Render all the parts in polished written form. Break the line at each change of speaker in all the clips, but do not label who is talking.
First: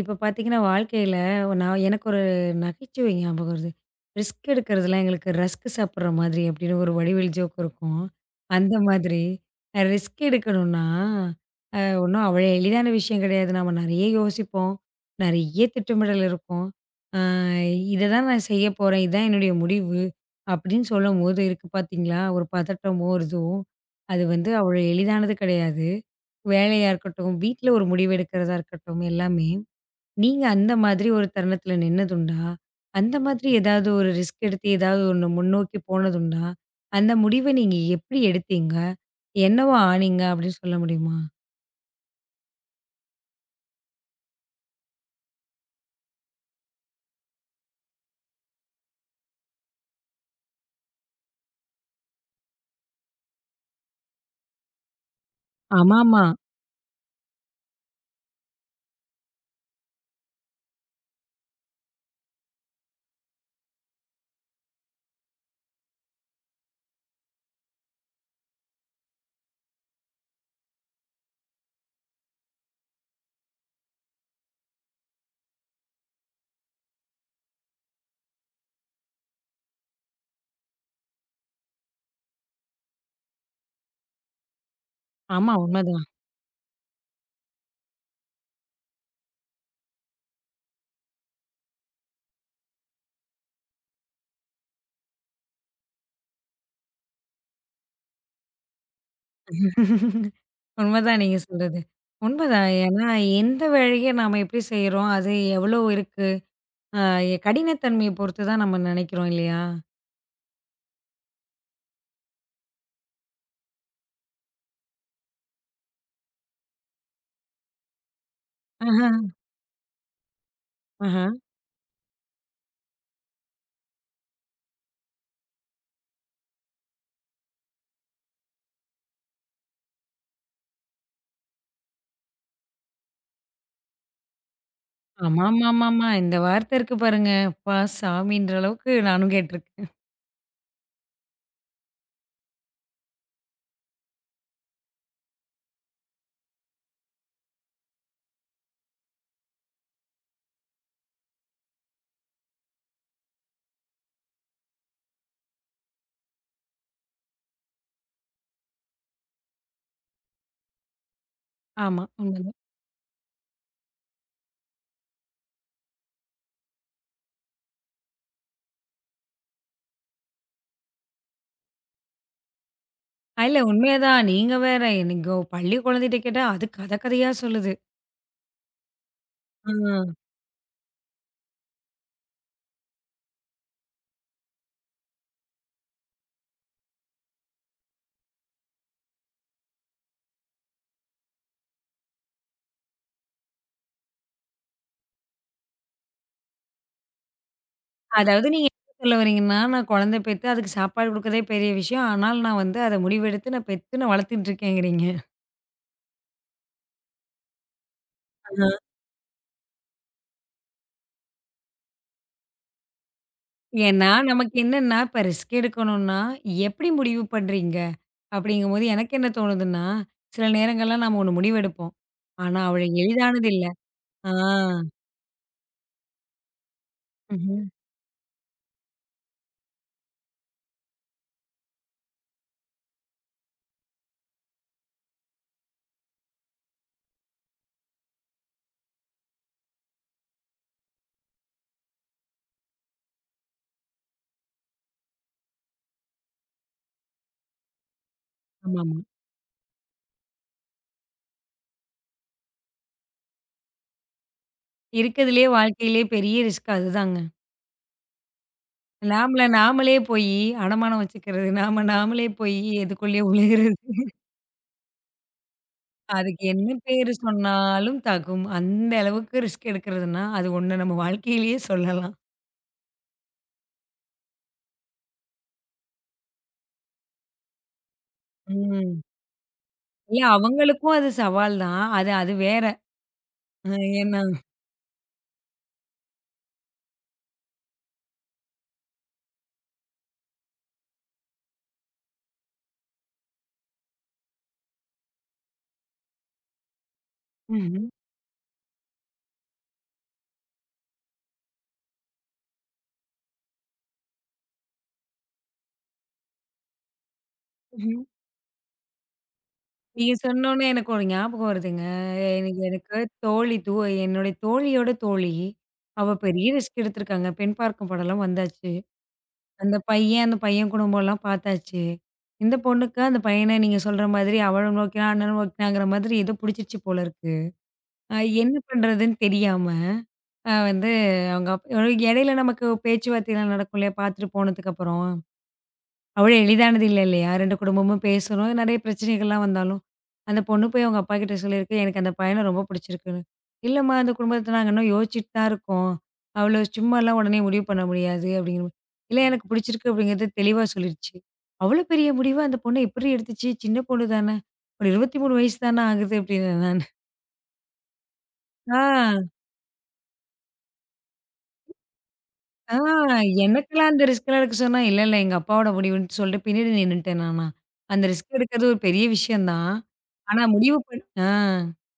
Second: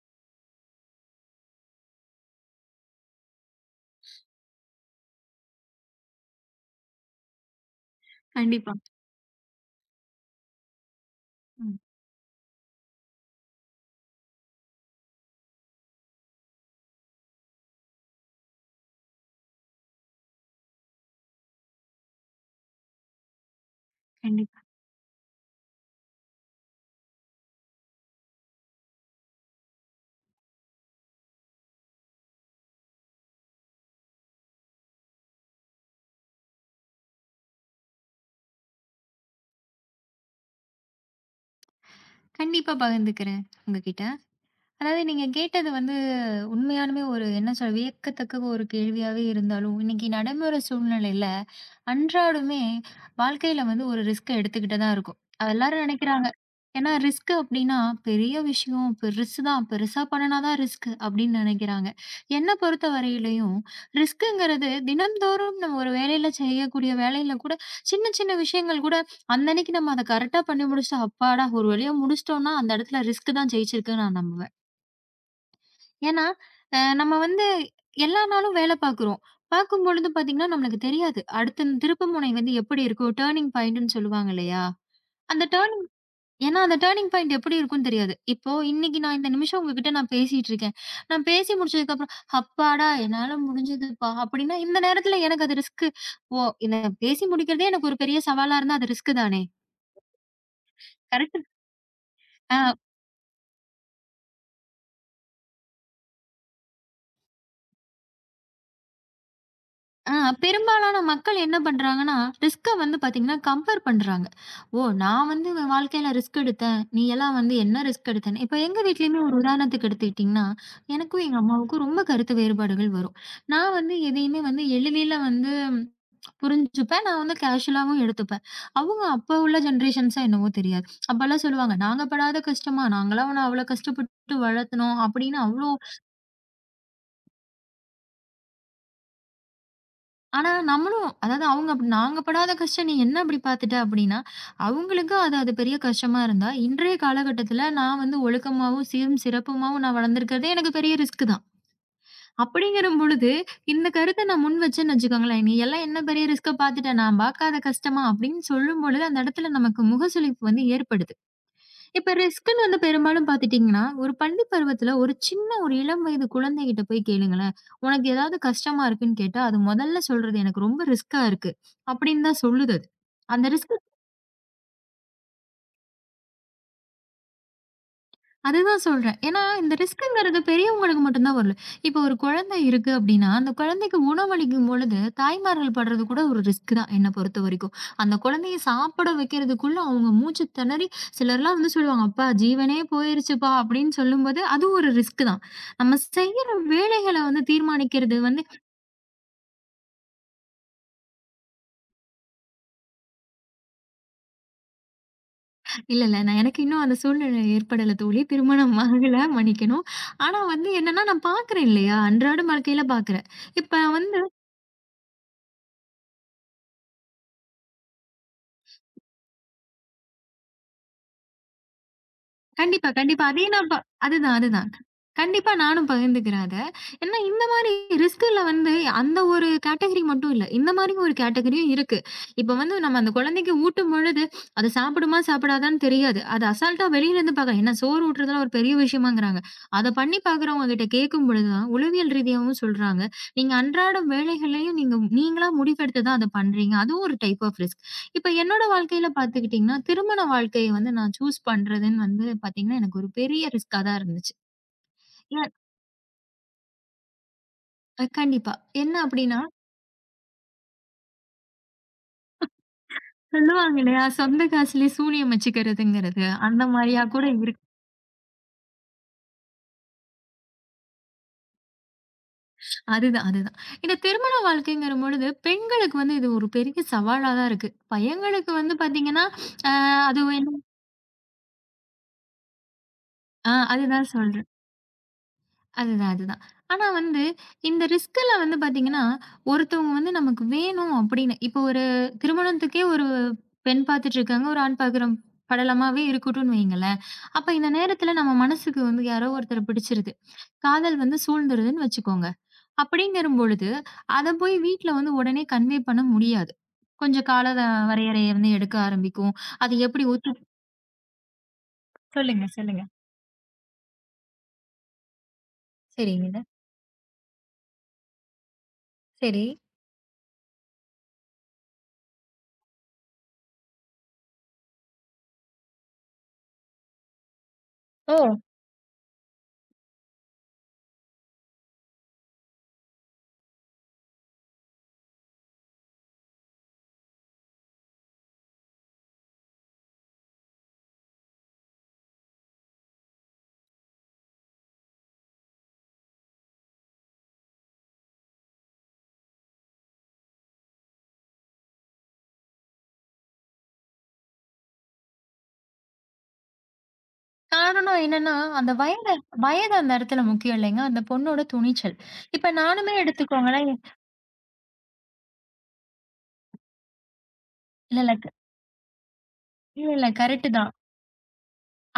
இப்ப பார்த்தீங்கன்னா, வாழ்க்கையில நான் எனக்கு ஒரு நகைச்சுவை ஞாபகம் வருது. "ரிஸ்க் எடுக்கிறதுலாம் எங்களுக்கு ரஸ்க் சாப்பிடுற மாதிரி" அப்படின்னு ஒரு வடிவேலு ஜோக் இருக்கும்.
கண்டிப்பா.
அந்த மாதிரி ரிஸ்க் எடுக்கணும்னா,
ம்.
ஒண்ணும் அவ்வளோ எளிதான விஷயம் கிடையாது. நம்ம நெறைய யோசிப்போம். நெறைய திட்டமிடல் இருக்கும். அ "இத தான் நான் செய்ய போறேன். இதான் என்னுடைய முடிவு" அப்படின்னு சொல்லும்போது இருக்கு பார்த்தீங்களா, ஒரு பதட்டமோ ஒரு இதுவும். அது வந்து
கண்டிப்பா.
அவ்வளோ எளிதானது கிடையாது. வேலையா இருக்கட்டும், வீட்ல ஒரு முடிவு எடுக்கிறதா இருக்கட்டும், எல்லாமே. நீங்க அந்த மாதிரி ஒரு தருணத்துல நின்னதுண்டா? அந்த மாதிரி ஏதாவது ஒரு ரிஸ்க் எடுத்து ஏதாவது ஒண்ணு முன்னோக்கி போனதுண்டா? அந்த முடிவ நீங்க எப்படி எடுத்தீங்க? என்னவா ஆனீங்க அப்படின்னு சொல்ல முடியுமா?
கண்டிப்பா பகிர்ந்துக்கிறேன் உங்ககிட்ட. அதாவது நீங்க கேட்டது வந்து உண்மையாலுமே ஒரு என்ன சொல்ல வியக்கத்தக்க ஒரு கேள்வியாவே இருந்தாலும் இன்னைக்கு நடைமுறை சூழ்நிலையில அன்றாடமே வாழ்க்கையில வந்து ஒரு ரிஸ்க் எடுத்துக்கிட்டு தான் இருக்கும். அது எல்லாரும்
ஆமாமா.
நினைக்கிறாங்க. ஏன்னா ரிஸ்க் அப்படின்னா பெரிய விஷயம் பெருசு தான், பெருசா பண்ணினாதான் ரிஸ்க் அப்படின்னு நினைக்கிறாங்க. என்னை பொறுத்த வரையிலையும் ரிஸ்க்குங்கிறது தினம்தோறும் நம்ம ஒரு வேலையில செய்யக்கூடிய வேலையில கூட சின்ன சின்ன விஷயங்கள் கூட அன்னன்னைக்கு நம்ம அதை கரெக்டா பண்ணி முடிச்சுட்டு அப்பாடா ஒரு வழியா முடிச்சிட்டோம்னா அந்த இடத்துல ரிஸ்க் தான் ஜெயிச்சிருக்குன்னு நான் நம்புவேன். ஏன்னா, நம்ம வந்து எல்லா நாளும் வேலை பார்க்குறோம். பார்க்கும்பொழுது பார்த்தீங்கன்னா, நம்மளுக்கு தெரியாது. அடுத்த இந்த திருப்பு முனை வந்து எப்படி இருக்கும்? டர்னிங் பாயிண்ட்ன்னு சொல்லுவாங்க இல்லையா? அந்த
ஆமா
டர்னிங்.
உண்மதான்.
ஏன்னா அந்த டர்னிங் பாயிண்ட் எப்படி இருக்கும்னு தெரியாது. இப்போ இன்னைக்கு நான் இந்த நிமிஷம் உங்ககிட்ட நான் பேசிட்டு இருக்கேன். நான் பேசி முடிச்சதுக்கப்புறம், "அப்பாடா! என்னால முடிஞ்சதுப்பா!" அப்படின்னா இந்த நேரத்துல எனக்கு அது ரிஸ்க். ஓ! இத பேசி முடிக்கிறதே எனக்கு ஒரு பெரிய சவாலா இருந்தா அது ரிஸ்க் தானே!
உண்மதான் நீங்க
கரெக்ட்.
சொல்றது.
ஆ.
உண்மதான். ஏன்னா எந்த வேலைய நாம எப்படி செய்றோம்? அது எவ்வளோ இருக்கு? அ கடினத்தன்மைய பொறுத்து தான் நம்ம நினைக்கிறோம் இல்லையா?
ஆ. பெரும்பாலான மக்கள் என்ன பண்றாங்கன்னா, ரிஸ்க்க வந்து பாத்தீங்கன்னா, கம்பேர் பண்றாங்க. "ஓ! நான் வந்து என் வாழ்க்கையில ரிஸ்க் எடுத்தேன். நீ எல்லாம் வந்து என்ன ரிஸ்க் எடுத்தேன்னு" இப்ப எங்க
ஆஹ,
வீட்லயுமே ஒரு உதாரணத்துக்கு எடுத்துக்கிட்டீங்கன்னா,
ஆஹ.
எனக்கும் எங்க அம்மாவுக்கும் ரொம்ப கருத்து வேறுபாடுகள் வரும். நான் வந்து எதையுமே வந்து எளிதில வந்து புரிஞ்சுப்பேன். நான் வந்து கேஷுவலாவும் எடுத்துப்பேன். அவங்க அப்ப உள்ள ஜெனரேஷன்ஸா என்னவோ தெரியாது. அப்பலாம் சொல்லுவாங்க, "நாங்க படாத கஷ்டமா? நாங்கலாம் உன்ன அவ்ளோ கஷ்டப்பட்டு வளர்த்துனோம்" அப்படின்னு அவ்ளோ.
ஆமாமாமாமா. இந்த வார்த்தை இருக்கு பாருங்க. அப்பா சாமின்ற அளவுக்கு நானும் கேட்டுருக்கேன்.
ஆனா நம்மளும் அதாவது அவங்க அப்படி நாங்க படாத கஷ்டம் நீ என்ன அப்படி பார்த்துட்ட அப்படின்னா அவங்களுக்கும் அது அது பெரிய கஷ்டமா இருந்தா இன்றைய காலகட்டத்துல நான் வந்து ஒழுக்கமாவும் சீரும் சிறப்புமாவும் நான் வளர்ந்துருக்கிறதே எனக்கு பெரிய ரிஸ்க் தான். அப்படிங்கிற பொழுது இந்த கருத்தை நான் முன் வச்சேன்னு வச்சுக்கோங்களேன். நீ எல்லாம் என்ன பெரிய ரிஸ்க பார்த்துட்ட, நான் பார்க்காத கஷ்டமா அப்படின்னு சொல்லும் பொழுது அந்த இடத்துல நமக்கு முகசுளிப்பு வந்து ஏற்படுது.
ஆமா
இப்ப
உண்மதான்.
ரிஸ்க்குன்னு வந்து பெரும்பாலும் பார்த்துட்டீங்கன்னா, ஒரு பள்ளி பருவத்தில ஒரு சின்ன ஒரு இளம் வயது குழந்தைகிட்ட போய் கேளுங்களேன். "உனக்கு ஏதாவது கஷ்டமா இருக்குன்னு கேட்டா, அது முதல்ல சொல்றது எனக்கு ரொம்ப ரிஸ்க்கா இருக்கு." அப்படின்னு தான் சொல்லுது அது. அந்த
இல்ல
ரிஸ்க்.
உண்மையதான். நீங்க வேற. நீங்க பள்ளி குழந்தைட்ட கேட்டா, அது கத கதையா சொல்லுது.
அதுதான் சொல்றேன். ஏன்னா,
ஆ.
இந்த ரிஸ்க்குங்கிறது பெரியவங்களுக்கு மட்டும் தான் வரல. இப்போ ஒரு குழந்தை இருக்கு அப்டின்னா, அந்த குழந்தைக்கு உணவளிக்கும் பொழுது, தாய்மார்கள் படுறது கூட ஒரு ரிஸ்க் தான் என்ன பொறுத்தவரைக்கும். அந்த குழந்தைய சாப்பிட வைக்கிறதுக்குள்ள அவங்க மூச்சு திணறி, சிலர்லாம் வந்து சொல்லுவாங்க, "அப்பா ஜீவனே போயிருச்சுப்பா" அப்டின்னு சொல்லும்போது, அதுவும் ஒரு ரிஸ்க் தான். நம்ம செய்யற வேலைகள வந்து தீர்மானிக்கிறது வந்து,
அதாவது நீங்க என்ன சொல்ல வரீங்கன்னா, நான் குழந்தை பெத்து அதுக்கு சாப்பாடு குடுக்கறதே பெரிய விஷயம். ஆனாலும் நான் வந்து அத முடிவெடுத்து நான் பெத்து நான் வளர்த்துட்டு இருக்கேங்கிறீங்க.
இல்ல இல்ல நான் எனக்கு இன்னும் அந்த சூழ்நிலை ஏற்படல தோழி. திருமணம்
ஆ.
ஆகல, மன்னிக்கணும். ஆனா வந்து என்னன்னா, நான் பார்க்குறேன் இல்லையா? அன்றாட வாழ்க்கையில பார்க்குறேன். இப்ப
ஏன்னா,
வந்து
நமக்கு என்னன்னா, இப்ப ரிஸ்க் எடுக்கணும்னா, எப்படி முடிவு பண்றீங்க? அப்படிங்கும்போது எனக்கு என்ன தோணுதுன்னா, சில நேரங்கள்லாம் நாம ஒண்ணு முடிவெடுப்போம். ஆனா, அவ்வளோ
கண்டிப்பா, கண்டிப்பா. அதே
எளிதானது இல்ல.
நான் ப.
ஆ.
அதுதான், அதுதான். கண்டிப்பா நானும் பகிர்ந்துக்கிறேன் அத. ஏன்னா இந்த
ம்ஹ்ம்.
மாரி ரிஸ்க்குல வந்து அந்த ஒரு கேட்டகரி மட்டும் இல்ல. இந்த மாரி ஒரு கேட்டகரியும் இருக்கு. இப்ப வந்து நம்ம அந்த குழந்தைக்கு ஊட்டும் பொழுது, அது சாப்பிடுமா, சாப்பிடாதான்னு தெரியாது. அது அசால்ட்டா வெளியிலேருந்து பார்க்குறேன். ஏன்னா சோறு ஊட்டுறதெல்லாம் ஒரு பெரிய விஷயமாங்கிறாங்க. அத பண்ணி பார்க்குறவங்க கிட்ட கேட்கும் பொழுது தான், உளவியல் ரீதியாவும் சொல்றாங்க. நீங்க அன்றாடம் வேலைகளையும் நீங்களா முடிவெடுத்து தான் அத பண்றீங்க. அதுவும் ஒரு டைப் ஆஃப் ரிஸ்க். இப்ப என்னோட
ஆமாமா.
வாழ்க்கையில பார்த்துக்கிட்டீங்கன்னா, திருமண வாழ்க்கைய வந்து நான் சூஸ் பண்றதுன்னு வந்து பார்த்தீங்கன்னா, எனக்கு ஒரு பெரிய ரிஸ்க்கா தான் இருந்துச்சு.
இருக்கதுலயே
ஏன்,
வாழ்க்கையிலயே பெரிய ரிஸ்க் அதுதாங்க.
கண்டிப்பா. என்ன அப்டின்னா,
நாமல நாமலே போயி அடமானம் வச்சுக்கிறது. நாம நாமலே போயி எதுக்குள்ளயே
சொல்லுவாங்க
ஒளியறது.
இல்லையா? சொந்த காசுலே சூனியம் வச்சுக்கிறதுங்கிறது,
அதுக்கு
அந்த
என்ன
மாரியா
பேரு
கூட இருக்கு.
சொன்னாலும் தாக்கும். அந்த அளவுக்கு ரிஸ்க் எடுக்கிறதுன்னா, அது ஒண்ணு நம்ம வாழ்க்கையிலேயே சொல்லலாம்.
அதுதான், அதுதான். இந்த திருமண வாழ்க்கைங்கிற பொழுது, பெண்களுக்கு வந்து இது ஒரு பெரிய சவாலா தான் இருக்கு. பையன்களுக்கு வந்து
ம்.
பார்த்தீங்கன்னா, அ அது
இல்ல
என்ன.
அவங்களுக்கும் அது சவால் தான். அது அது வேற.
ஆ,
அ
அதுதான்
ஏன்னா
சொல்றேன். அதுதான், அதுதான். ஆனா வந்து இந்த ரிஸ்க்ல வந்து பார்த்தீங்கன்னா, ஒருத்தவங்க வந்து நமக்கு வேணும் அப்படின்னு இப்போ ஒரு திருமணத்துக்கே ஒரு பெண் பார்த்துட்டு இருக்காங்க. ஒரு ஆண் பார்க்குற படலமாவே இருக்கட்டும்னு வையுங்களேன். அப்ப இந்த
ம்ஹ்ம்,
நேரத்துல நம்ம மனசுக்கு வந்து யாரோ ஒருத்தர பிடிச்சிருது. காதல் வந்து சூழ்ந்துருதுன்னு வச்சுக்கோங்க. அப்படிங்கிற பொழுது அத போய் வீட்ல வந்து உடனே கன்வே பண்ண முடியாது. கொஞ்சம் கால வ.
ம்ஹ்ம்.
வரையறைய வந்து எடுக்க ஆரம்பிக்கும். அது எப்படி
நீங்க
ஒத்து.
சொன்னோனே எனக்கு ஒரு ஞாபகம் வருதுங்க.
சொல்லுங்க,
எனக்கு
சொல்லுங்க.
எனக்கு தோழி தூ என்னுடைய தோழியோட தோழி. அவ
சரிங்க.
பெரிய ரிஸ்க் எடுத்திருக்காங்க. பெண் பார்க்கும் படம்லாம் வந்தாச்சு.
சரி.
அந்த பையன், அந்த பையன் குடும்பம்லாம் பார்த்தாச்சு. இந்த பொண்ணுக்கு அந்த பையன நீங்க சொல்ற மாதிரி அவளும் நோக்கினா, அண்ணனும் நோக்கினாங்கிற மாதிரி ஏதோ புடிச்சிருச்சு போல இருக்கு. அ
ஓ!
என்ன பண்றதுன்னு தெரியாம, அ வந்து அவங்க அப் இடையில நமக்கு பேச்சுவார்த்தைலாம் நடக்கும் இல்லையா? பார்த்துட்டு போனதுக்கப்புறம். அவ்வளோ எளிதானது இல்ல இல்லையா? 2 குடும்பமும் பேசணும். நெறைய பிரச்சனைகள்லாம் வந்தாலும், அந்த பொண்ணு போய் அவங்க அப்பா கிட்ட சொல்லியிருக்கு, "எனக்கு அந்த பையன ரொம்ப பிடிச்சிருக்குன்னு." "இல்லம்மா, அந்த குடும்பத்த நாங்க இன்னும் யோசிச்சுட்டு தான் இருக்கோம். அவ்வளோ சும்மாலாம் உடனே முடிவு பண்ண முடியாது." அப்படிங்கிற மாரி. "இல்ல, எனக்கு பிடிச்சிருக்கு." அப்படிங்கிறத தெளிவா சொல்லிருச்சு. அவ்வளோ பெரிய முடிவ அந்த பொண்ணு எப்படி எடுத்துச்சு? சின்ன பொண்ணு தானே. ஒரு 23 வயசு தானே ஆகுது அப்படின்னேன் நானு.
காரணம் என்னன்னா, அந்த
ஆ.
வயது, அந்த இடத்துல முக்கியம் இல்லைங்க. அந்த பொண்ணோட துணிச்சல். இப்ப
ஆ
நானுமே எடுத்துக்கோங்களேன்.
எனக்கெல்லாம் அந்த ரிஸ்க்லாம் எடுக்க சொன்னா, இல்ல, இல்ல எங்க அப்பாவோட முடிவுன்னு சொல்லிட்டு பின்னாடி நின்னுட்டேன் நானா.
இல்ல,
அந்த
இல்ல. க-.
ரிஸ்க் எடுக்கிறது ஒரு பெரிய விஷயம் தான்.
இல்ல, இல்ல.
ஆனா
கரெக்ட் தான்.
முடிவு பண் ஆ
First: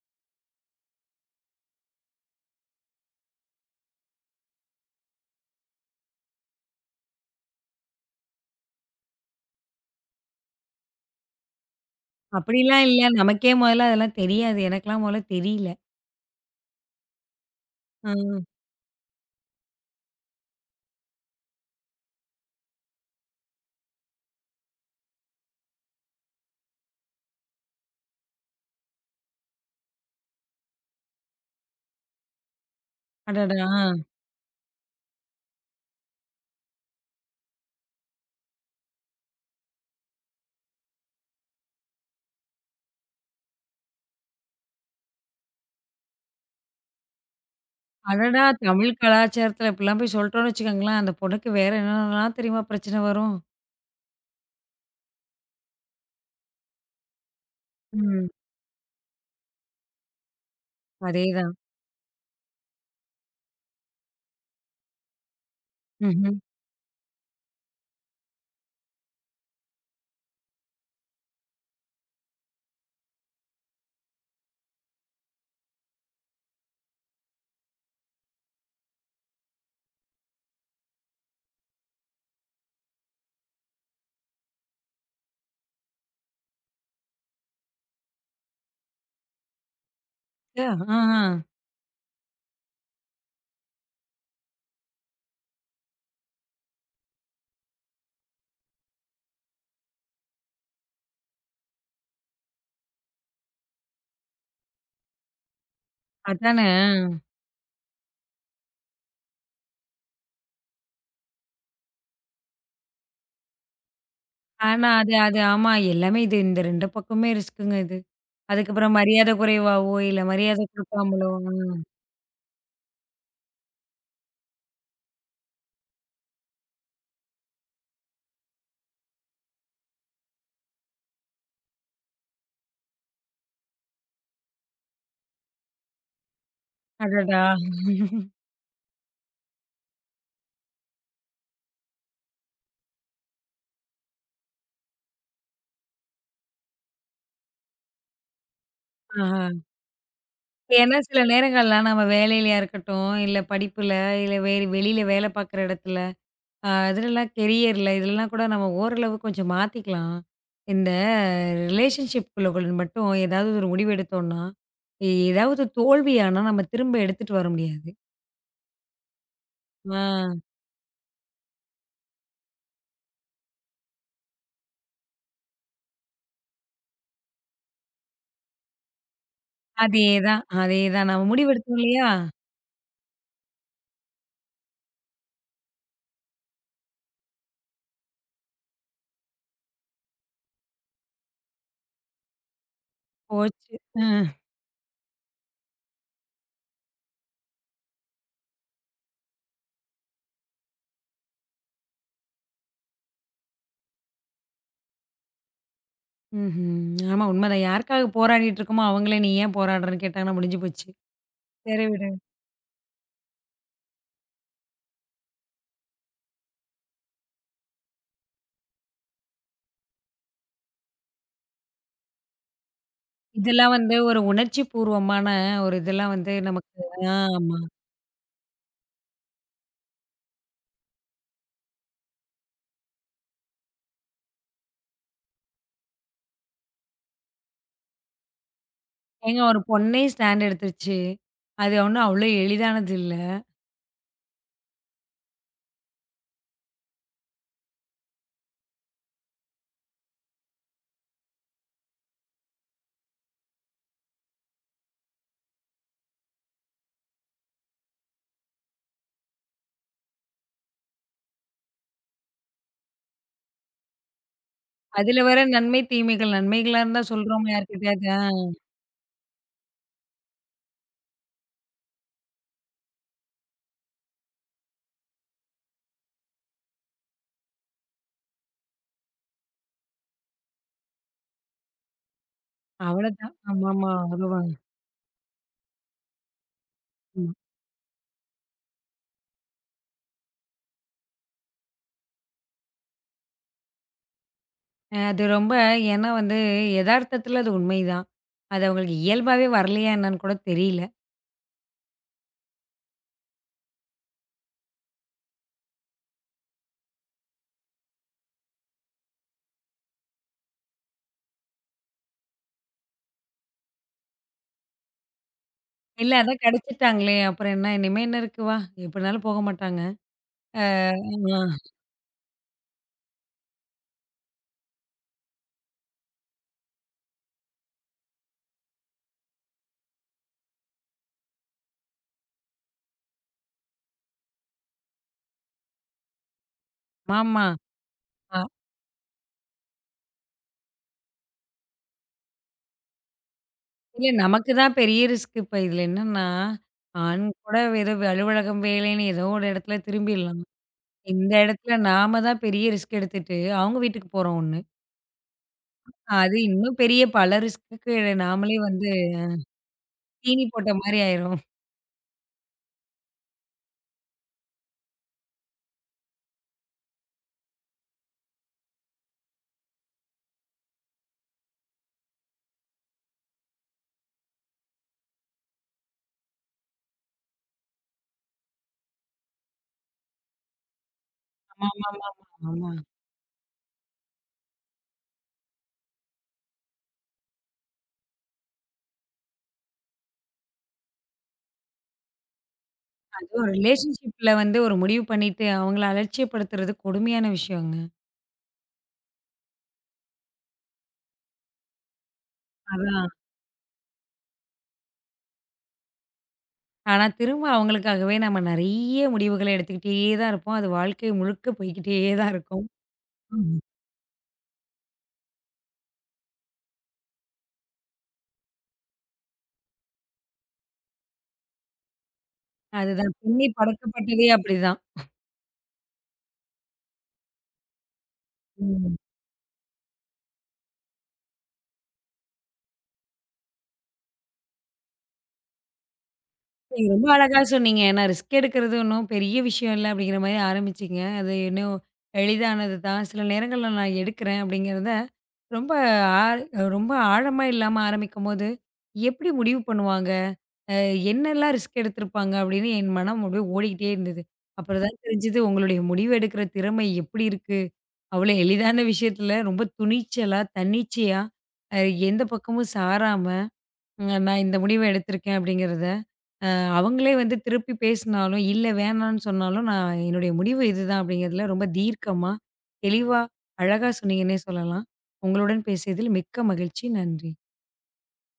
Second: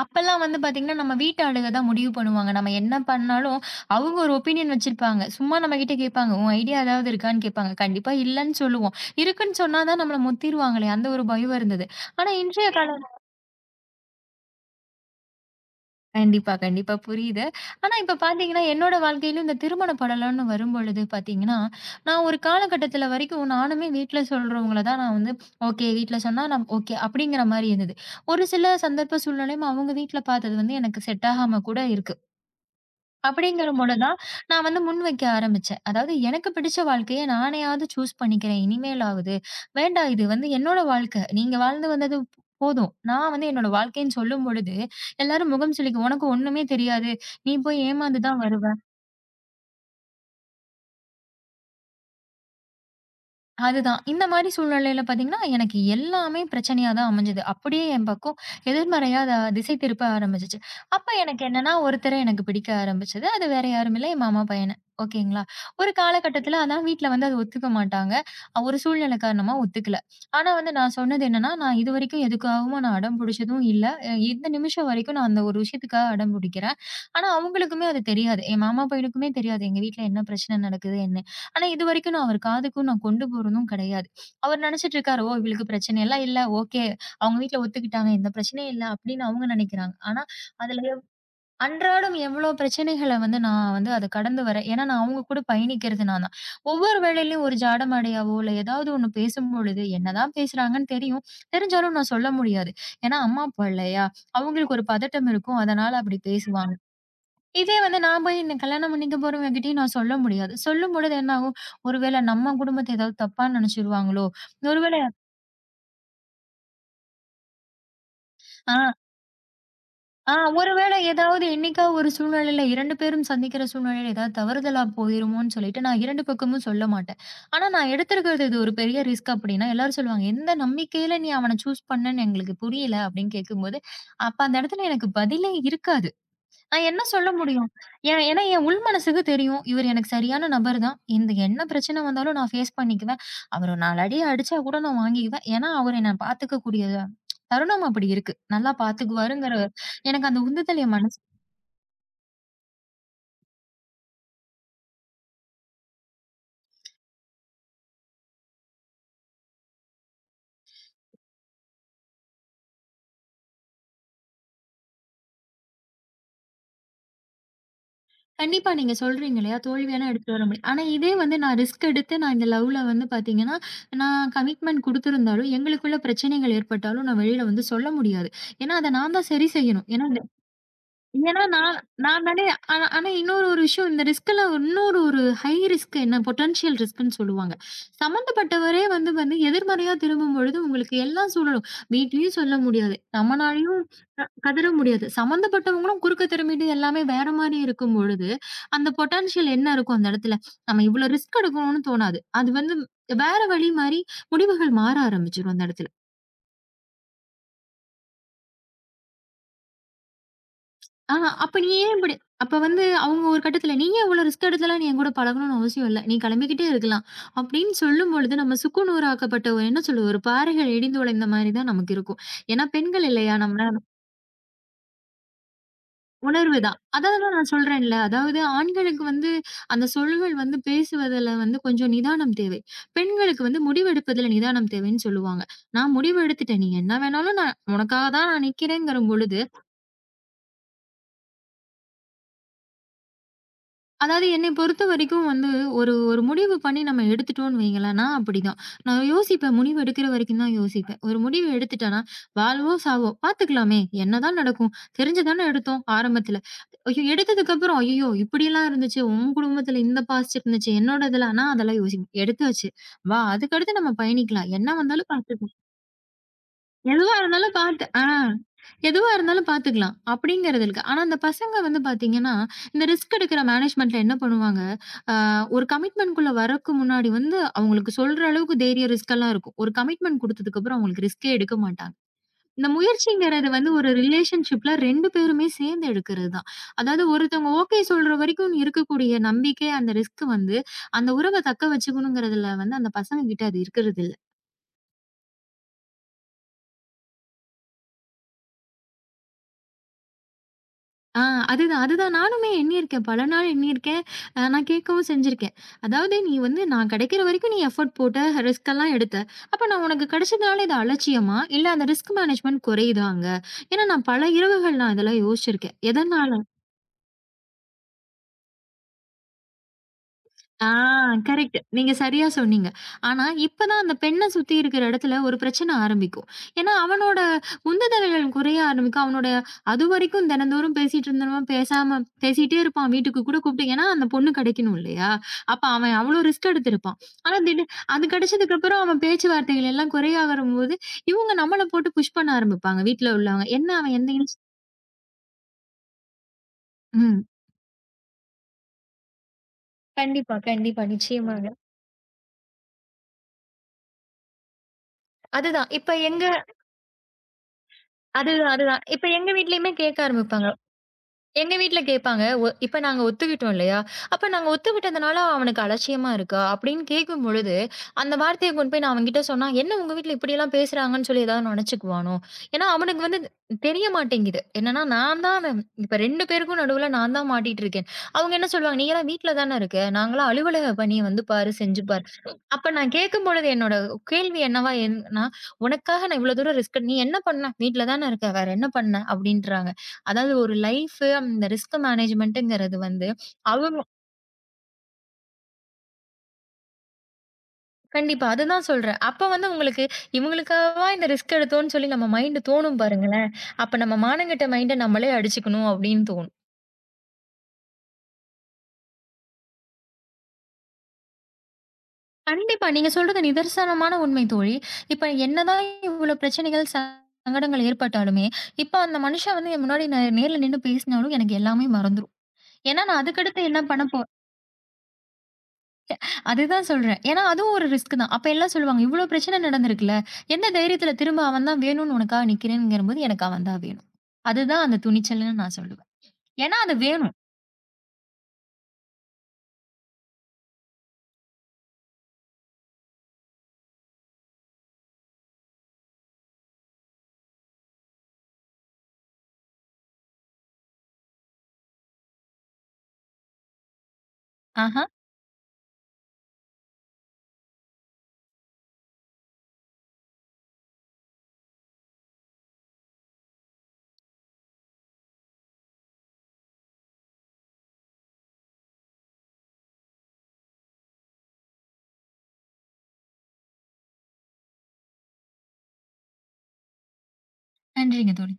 அப்பல்லாம் வந்து பார்த்தீங்கன்னா, நம்ம வீட்டு ஆளுக தான் முடிவு பண்ணுவாங்க. நம்ம என்ன பண்ணாலும், அவங்க ஒரு ஒப்பீனியன் வச்சிருப்பாங்க. சும்மா நம்மகிட்ட கேட்பாங்க. "உன் ஐடியா ஏதாவது இருக்கான்னு?" கேட்பாங்க. கண்டிப்பா இல்லன்னு சொல்லுவோம். இருக்குன்னு சொன்னா தான் நம்மள முத்திருவாங்களே! அந்த ஒரு பயம் இருந்தது. ஆனா இன்றைய
அப்படிலாம்
கால.
இல்ல. நமக்கே முதல்ல அதெல்லாம் தெரியாது. எனக்கெல்லாம் முதல்ல தெரியல.
கண்டிப்பா, கண்டிப்பா புரியுது. ஆனா
ஆ.
இப்ப பாத்தீங்கன்னா, என்னோட வாழ்க்கையிலும் இந்த திருமண படலம்னு வரும்பொழுது பாத்தீங்கன்னா, நான் ஒரு காலகட்டத்துல வரைக்கும் நானுமே வீட்ல சொல்றவங்கள தான் நான் வந்து ஓகே, வீட்ல சொன்னா நான் ஓகே அப்படிங்கிற மாரி இருந்தது. ஒரு சில சந்தர்ப்ப சூழ்நிலையும் அவங்க வீட்ல பாத்தது வந்து எனக்கு செட் ஆகாம கூட இருக்கு.
அடடா!
அப்படிங்கிறபோது தான், நான் வந்து முன் வைக்க ஆரம்பிச்சேன். அதாவது எனக்கு பிடிச்ச வாழ்க்கைய நானேயாவது சூஸ் பண்ணிக்கிறேன் இனிமேலாவது. வேண்டாம், இது வந்து என்னோட வாழ்க்கை. நீங்க வாழ்ந்து வந்தது போதும். நான் வந்து என்னோட வாழ்க்கைன்னு சொல்லும் பொழுது, எல்லாரும் முகம் சுளிக்க "உனக்கு ஒண்ணுமே தெரியாது. நீ போய் ஏமாந்து
அடடா!
தான் வருவ."
தமிழ் கலாச்சாரத்துல இப்படிலாம் போய் சொல்ட்டோம்னு வச்சுக்கோங்களேன், அந்த பொண்ணுக்கு வேற என்னென்னலாம் தெரியுமா பிரச்சனை வரும்?
அதுதான். இந்த மாரி சூழ்நிலையில பார்த்தீங்கன்னா, எனக்கு எல்லாமே பிரச்சனையா தான் அமைஞ்சது. அப்படியே என்
ம்.
பக்கம் எதிர்மறையா அத திசை திருப்ப ஆரம்பிச்சுச்சு. அப்ப எனக்கு
அதேதான்.
என்னன்னா, ஒருத்தர எனக்கு பிடிக்க ஆரம்பிச்சது. அது வேற யாரும் இல்ல, என் மாமா பையன. ஓகேங்களா? ஒரு
ம்ஹ்ம்.
காலகட்டத்தில அதான் வீட்ல வந்து அது ஒத்துக்க மாட்டாங்க. ஒரு சூழ்நிலை காரணமா ஒத்துக்கல. ஆனா வந்து நான் சொன்னது என்னன்னா, நான் இதுவரைக்கும் எதுக்காகவும் நான் அடம் புடிச்சதும் இல்ல. இந்த நிமிஷம் வரைக்கும் நான் அந்த ஒரு விஷயத்துக்காக அடம் புடிக்கிறேன். ஆனா அவங்களுக்குமே அது தெரியாது. என் மாமா பையனுக்குமே தெரியாது, எங்க வீட்ல என்ன பிரச்சனை நடக்குது, என்ன. ஆனா, இதுவரைக்கும் நான் அவர் காதுக்கும் நான் கொண்டு போறதும் கிடையாது. அவர் நினைச்சுட்டு இருக்காரு, "ஓ! இவளுக்கு பிரச்சனைலாம் இல்ல. ஓகே. அவங்க வீட்ல ஒத்துக்கிட்டாங்க. எந்த பிரச்சனையும் இல்ல." அப்படின்னு அவங்க நினைக்கிறாங்க. ஆனா, அதுல எவ்-.
ஆஹா.
அன்றாடம் எவ்வளோ பிரச்சனைகள வந்து நான் வந்து அத கடந்து வரேன். ஏன்னா, நான் அவங்க கூட பயணிக்கிறது நான் தான். ஒவ்வொரு வேளையிலயும் ஒரு ஜாடமாடையாவோ, இல்ல ஏதாவது ஒண்ணு பேசும்பொழுது என்னதான் பேசுறாங்கன்னு தெரியும். தெரிஞ்சாலும் நான் சொல்ல முடியாது. ஏன்னா, அம்மா, அப்பா இல்லையா? அவங்களுக்கு ஒரு பதட்டம் இருக்கும். அதனால அப்படி
அதானே!
பேசுவாங்க. இதே வந்து நான் போய் இந்த கல்யாணம் பண்ணிக்க போறவங்ககிட்டயும் நான் சொல்ல முடியாது. சொல்லும்பொழுது என்ன ஆகும்? ஒருவேள நம்ம குடும்பத்த ஏதாவது தப்பா நெனச்சுருவாங்களோ!
ஆனா,
ஒருவேள
அது அது ஆமா. எல்லாமே இது இந்த 2 பக்கமுமே ரிஸ்க்குங்க இது.
ஆ,
அதுக்கப்புறம் மரியாதை குறைவாவோ, இல்ல
ஆ
மரியாதை
ஒருவேள
குடுக்காமலோ
ஏதாவது
ம்.
என்னைக்கா ஒரு சூழ்நிலையில 2 பேரும் சந்திக்கிற சூழ்நிலையில ஏதாவது தவறுதலா போயிருமோன்னு சொல்லிட்டு நான் 2 பக்கமும் சொல்ல மாட்டேன். ஆனா நான் எடுத்திருக்கிறது இது ஒரு பெரிய ரிஸ்க் அப்டின்னா, எல்லாரும் சொல்லுவாங்க, "எந்த நம்பிக்கையில நீ அவன சூஸ் பண்ணன்னு எங்களுக்கு புரியல" அப்டின்னு கேட்கும்போது, அப்ப அந்த இடத்துல எனக்கு பதிலே இருக்காது. நான் என்ன சொல்ல
அடடா!
முடியும்? ஏன்னா என் உள் மனசுக்கு தெரியும். இவரு எனக்கு சரியான நபர் தான். இந்த என்ன பிரச்சனை வந்தாலும் நான் ஃபேஸ் பண்ணிக்குவேன். அவரு 4 அடி அடிச்சா கூட நான் வாங்கிக்குவேன். ஏன்னா, அவரு என்ன பாத்துக்கக்கூடிய தருணம் அப்படி இருக்கு. நல்லா
ஆஹா.
பாத்துக்குவாருங்கிற எனக்கு அந்த உந்துதல் என்
ஏன்னா
மனசு.
சில நேரங்கள்லாம் நம்ம வேலையிலயா இருக்கட்டும், இல்ல படிப்புல, இல்ல வேறு வெளியில வேலை பார்க்குற இடத்துல, இதுலலாம் கெரியர்ல இதுலலாம் கூட நம்ம ஓரளவு கொஞ்சம் மாத்திக்கலாம். இந்த ரிலேஷன்ஷிப் குள்ளக்குள்ள மட்டும் ஏதாவது ஒரு முடிவு எடுத்தோம்னா, ஏதாவது தோல்வியானா நம்ம திரும்ப எடுத்துட்டு வர முடியாது.
கண்டிப்பா நீங்க சொல்றீங்க இல்லையா?
ஆ.
தோல்வியெல்லாம் எடுத்துட்டு வர முடியும். ஆனா இதே வந்து நான் ரிஸ்க் எடுத்து நான் இந்த லவ்ல வந்து பாத்தீங்கன்னா, நான் கமிட்மெண்ட் குடுத்திருந்தாலும், எங்களுக்குள்ள பிரச்சனைகள் ஏற்பட்டாலும் நான் வெளியில வந்து சொல்ல முடியாது. ஏன்னா, அத நான் தான் சரி செய்யணும். ஏன்னா.
அதேதான், அதேதான். நம்ம
ஏன்னா நான்
முடிவெடுத்தோம் இல்லையா?
நான் நெறைய ஆனா ஆனா இன்னொரு ஒரு விஷயம் இந்த ரிஸ்க்ல இன்னொரு ஒரு ஹை ரிஸ்க் என்ன பொட்டன்ஷியல் ரிஸ்க்ன்னு சொல்லுவாங்க. சம்மந்தப்பட்டவரே வந்து வந்து எதிர்மறையா திரும்பும் பொழுது உங்களுக்கு எல்லாம் சொல்லணும். வீட்லயும் சொல்ல முடியாது.
போச்சு.
நம்மனாலயும் க
அ.
கதற முடியாது. சம்மந்தப்பட்டவங்களும் குறுக்க திரும்பிட்டு எல்லாமே வேற மாரி இருக்கும் பொழுது, அந்த பொட்டன்ஷியல் என்ன இருக்கும் அந்த இடத்துல? நம்ம இவ்ளோ ரிஸ்க் எடுக்கணும்னு தோணாது. அது வந்து வேற வழி மாரி முடிவுகள் மாற ஆரம்பிச்சுரும் அந்த இடத்துல.
ம்ஹ்ம். ஆமா உண்மதான். யாருக்காக போராடிட்டு இருக்கோமோ, அவங்களே நீ ஏன் போராடுறன்னு கேட்டாங்கன்னா முடிஞ்சு போச்சு.
ஆ, அப்ப நீ
சரி
ஏன் இப்படி
விடுங்க.
அப்ப வந்து அவங்க ஒரு கட்டத்துல, "நீ ஏன் இவ்வளோ ரிஸ்க் எடுத்துலாம் நீ என்கூட பழகணும்னு அவசியம் இல்ல. நீ கிளம்பிக்கிட்டே இருக்கலாம்." அப்படின்னு சொல்லும்பொழுது, நம்ம சுக்குநூறாக்கப்பட்ட ஒரு என்ன சொல்லுவது, ஒரு பாறைகள் இடிந்து உடைந்த மாரி தான் நமக்கு இருக்கும். ஏன்னா பெண்கள் இல்லையா? நம்ம
இதெல்லாம் வந்து ஒரு உணர்ச்சி பூர்வமான ஒரு இதெல்லாம் வந்து
உணர்வு
நமக்கு
தான். அதான்
ஆ
அதான் நான்
ஆமா.
சொல்றேன்ல. அதாவது ஆண்களுக்கு வந்து அந்த சொல்கள் வந்து பேசுவதில வந்து கொஞ்சம் நிதானம் தேவை. பெண்களுக்கு வந்து முடிவெடுப்பதில நிதானம் தேவைன்னு சொல்லுவாங்க. நான் முடிவு எடுத்துட்டேன். நீ என்ன வேணாலும் நான் உனக்காக தான் நான் நிக்கிறேங்கிற
ஏங்க
பொழுது.
ஒரு பொண்ணே ஸ்டாண்ட் எடுத்துருச்சு. அது ஒண்ணும் அவ்ளோ எளிதானது இல்ல.
அதாவது என்னை பொறுத்த வரைக்கும் வந்து ஒரு ஒரு முடிவு பண்ணி நம்ம எடுத்துட்டோம்னு வைங்களேன், நான் அப்படிதான். நான் யோசிப்பேன். முடிவு எடுக்கிற வரைக்கும் தான் யோசிப்பேன். ஒரு முடிவு எடுத்துட்டேன்னா, வாழ்வோ! சாவோ! பார்த்துக்கலாமே! என்னதான் நடக்கும்? தெரிஞ்சு தானே எடுத்தோம் ஆரம்பத்துல. ஐயோ! எடுத்ததுக்கப்புறம், ஐயய்யோ! இப்படிலாம் இருந்துச்சு. உன் குடும்பத்துல இந்த பாசிட்டிவ் இருந்துச்சு. என்னோட இதெல்லாம் நான் அதெல்லாம் யோசிப்பேன். எடுத்தாச்சு. வா! அதுக்கடுத்து நம்ம பயணிக்கலாம். என்ன வந்தாலும்
அதுல வேற
பார்த்து
நன்மை, தீமைகள். நன்மைகளா இருந்தா
எதுவா
சொல்றோமா
இருந்தாலும் பாத்து ஆ.
யார்கிட்டயாவது? ஆ
எதுவா இருந்தாலும் பாத்துக்கலாம். அப்படிங்கிறது இருக்கு. ஆனா அந்த பசங்க வந்து பாத்தீங்கன்னா, இந்த ரிஸ்க் எடுக்கிற மேனேஜ்மென்ட்ல என்ன பண்ணுவாங்க, அ ஒரு கமிட்மென்ட்க்குள்ள வரக்கு முன்னாடி வந்து அவங்களுக்கு சொல்ற அளவுக்கு தைரிய ரிஸ்க்லாம் இருக்கும். ஒரு கமிட்மென்ட் குடுத்ததுக்கு அப்புறம் அவங்களுக்கு ரிஸ்கே எடுக்க மாட்டாங்க. இந்த
அவ்வளோதான்.
முயற்சிங்கிறது வந்து ஒரு
ஆமாமா. வருவாங்க.
ரிலேஷன்ஷிப்ல 2 பேருமே சேர்ந்து எடுக்கிறது தான். அதாவது
ஆமா.
ஒருத்தவங்க ஓகே சொல்ற வரைக்கும் இருக்கக்கூடிய நம்பிக்கை, அந்த ரிஸ்க் வந்து அந்த உறவ தக்க வச்சுக்கணுங்கிறதுல வந்து அந்த பசங்க கிட்ட அது இருக்கிறதில்ல.
அது ரொம்ப ஏன்னா வந்து எதார்த்தத்துல அது உண்மைதான். அது அவங்களுக்கு இயல்பாவே வரலையா என்னன்னு கூட தெரியல.
ஆ, அதுதான், அதுதான். நானுமே எண்ணியிருக்கேன். பல நாள் எண்ணியிருக்கேன். நான் கேட்கவும் செஞ்சிருக்கேன். அதாவது நீ வந்து நான் கிடைக்கிற வரைக்கும் நீ எஃபோர்ட் போட்ட, ரிஸ்க் எல்லாம் எடுத்த. அப்ப நான் உனக்கு கிடைச்சதுனால இது அலட்சியமா? இல்ல அந்த ரிஸ்க் மேனேஜ்மென்ட் குறையுதாங்க? ஏன்னா நான் பல இரவுகள் நான் இதெல்லாம் யோசிச்சிருக்கேன்.
இல்ல அதான்
எதனால.
கிடைச்சிட்டாங்களே! அப்புறம் என்ன? இனிமே என்ன இருக்கு வா! எப்படினாலும் போக மாட்டாங்க.
ஆ, கரெக்ட்.
ஆமா.
நீங்க சரியா சொன்னீங்க. ஆனா, இப்ப தான் அந்த பெண்ண சுத்தி இருக்கிற இடத்துல ஒரு பிரச்சனை ஆரம்பிக்கும். ஏன்னா, அவனோட உந்துதலைகள் குறைய ஆரம்பிக்கும். அவனோட அதுவரைக்கும் தினந்தோறும் பேசிட்டு இருந்தவன் பேசாம பேசிட்டே இருப்பான். வீட்டுக்கு கூட கூப்பிட்டு ஏன்னா, அந்த பொண்ணு கிடைக்கணும் இல்லையா? அப்ப அவன் அவ்ளோ ரிஸ்க் எடுத்திருப்பான். ஆனா,
ஆமா.
திடீர் அது
அ
கிடைச்சதுக்கு அப்புறம் அவன் பேச்சுவார்த்தைகள் எல்லாம் குறையாகும்போது, இவங்க நம்மள போட்டு புஷ் பண்ண ஆரம்பிப்பாங்க வீட்ல உள்ளவங்க. என்ன அவன்
இல்ல
எந்த இன்ஸ்.
நமக்கு தான் பெரிய ரிஸ்க் இப்ப. இதுல என்னன்னா,
ம்.
ஆண் கூட ஏதோ அலுவலகம் வேலைன்னு ஏதோ ஒரு இடத்துல
கண்டிப்பா,
திரும்பிடலாம்.
கண்டிப்பா.
இந்த
நிச்சயமாங்க.
இடத்துல நாம தான் பெரிய ரிஸ்க் எடுத்துட்டு, அவங்க வீட்டுக்கு போறோம் ஒண்ணு.
அதுதான். இப்ப எங்க.
அது இன்னும் பெரிய பல ரிஸ்க்குக்கு
அதுதான்
நாமளே
அதுதான்.
வந்து
இப்ப எங்க வீட்லயுமே கேட்க
தீனி
ஆரம்பிப்பாங்க.
போட்ட மாரி ஆயிரும்.
எங்க வீட்ல கேட்பாங்க. ஒ, இப்ப நாங்க ஒத்துக்கிட்டோம் இல்லையா? அப்ப நாங்க ஒத்துக்கிட்டதுனால அவனுக்கு அலட்சியமா இருக்கா? அப்படின்னு கேட்கும்பொழுது, அந்த வார்த்தைய கொண்டு போய் நான் அவன்கிட்ட சொன்னா, என்ன உங்க வீட்ல இப்படியெல்லாம் பேசுறாங்கன்னு சொல்லி ஏதாவது நெனச்சுக்குவானோ? ஏன்னா அவனுக்கு வந்து தெரிய மாட்டேங்குது. என்னன்னா நான் தான் அவன் இப்ப 2 பேருக்கும் நடுவுல நான் தான் மாட்டிட்டு இருக்கேன். அவங்க என்ன சொல்லுவாங்க, "நீங்கலாம் வீட்ல தானே இருக்க. நாங்கலாம் அலுவலக பணிய வந்து பாரு, செஞ்சு பாரு."
ஆமாமாமா. ஆமா. ஆமா
அப்ப
ஆமா.
நான் கேட்கும்பொழுது என்னோட கேள்வி என்னவா இருந்ததுன்னா, "உனக்காக நான் இவ்வளோ தூரம் ரிஸ்க் எடு, நீ என்ன பண்ண? வீட்ல தானே இருக்க. வேற என்ன பண்ண?" அப்படின்றாங்க. அதாவது ஒரு லைஃப் அந்த ரிஸ்க் மேனேஜ்மென்ட்ங்கிறது வந்து
அதுவும்
அவங்க
ரிலேஷன்ஷிப்ல வந்து ஒரு முடிவு பண்ணிட்டு, அவங்கள அலட்சியப்படுத்துறது கொடுமையான விஷயங்க.
கண்டிப்பா. அதுதான் சொல்றேன். அப்ப வந்து உங்களுக்கு இவங்களுக்காகவா இந்த ரிஸ்க் எடுத்தோம்ன்னு சொல்லி நம்ம மைண்ட் தோணும்
அதான்.
பாருங்களேன். அப்ப நம்ம மானங்கெட்ட மைண்ட நம்மளே அடிச்சுக்கணும் அப்படின்னு தோணும்.
ஆனா, திரும்ப அவங்களுக்காகவே நம்ம நெறைய முடிவுகள எடுத்துக்கிட்டே தான் இருப்போம். அது வாழ்க்கை முழுக்க போய்க்கிட்டே தான் இருக்கும்.
கண்டிப்பா. நீங்க சொல்றது
ஆமா.
நிதர்சனமான உண்மை தோழி. இப்ப என்னதான் இவ்ளோ பிரச்சனைகள், சங்கடங்கள் ஏற்பட்டாலுமே, இப்ப அந்த மனுஷன் வந்து என் முன்னாடி நேர்ல நின்னு பேசினாலும் எனக்கு எல்லாமே மறந்துரும். ஏன்னா நான்
அதுதான்
அதுக்கடுத்து
பின்னி
என்ன பண்ண.
படுக்கப்பட்டதே அப்படிதான்.
அதுதான் சொல்றேன். ஏன்னா, அதுவும் ஒரு ரிஸ்க் தான். அப்ப எல்லாம் சொல்லுவாங்க,
ம்.
"இவ்ளோ பிரச்சனை நடந்திருக்குல்ல. என்ன தைரியத்துல திரும்ப அவன் தான் வேணும்னு உனக்காக நிக்கிறேன்ங்கறபோது, எனக்கு அவன் தான் வேணும்." அதுதான் அந்த துணிச்சல்ன்னு நான் சொல்லுவேன். ஏன்னா, அது
நீங்க ரொம்ப
வேணும்.
அழகா சொன்னீங்க. ஏன்னா ரிஸ்க் எடுக்கிறது ஒன்னும் பெரிய விஷயம் இல்ல அப்படிங்கிற மாரி ஆரம்பிச்சீங்க. அது இன்னும் எளிதானது தான். சில நேரங்கள்ல நான் எடுக்கிறேன் அப்படிங்கிறத ரொம்ப ஆழ் ரொம்ப ஆழமா இல்லாம ஆரம்பிக்கும்போது, எப்படி முடிவு பண்ணுவாங்க? அ என்னெல்லாம் ரிஸ்க் எடுத்திருப்பாங்க அப்படின்னு என் மனம் அப்படியே ஓடிக்கிட்டே இருந்தது. அப்புறம்
ஆஹா.
தான் தெரிஞ்சது உங்களுடைய முடிவு எடுக்கிற திறமை எப்படி இருக்கு? அவ்வளோ எளிதான விஷயத்துல ரொம்ப துணிச்சலா, தன்னிச்சையா, அ எந்த பக்கமும் சாராம நான் இந்த முடிவ எடுத்திருக்கேன் அப்படிங்கிறத, அ அவங்களே வந்து திருப்பி பேசினாலும், இல்ல வேணான்னு சொன்னாலும், நான் என்னுடைய முடிவு இதுதான் அப்படிங்கிறதுல ரொம்ப தீர்க்கமா, தெளிவா, அழகா சொன்னீங்கன்னே சொல்லலாம். உங்களுடன் பேசியதில் மிக்க மகிழ்ச்சி. நன்றி.
நன்றிங்க தோழி.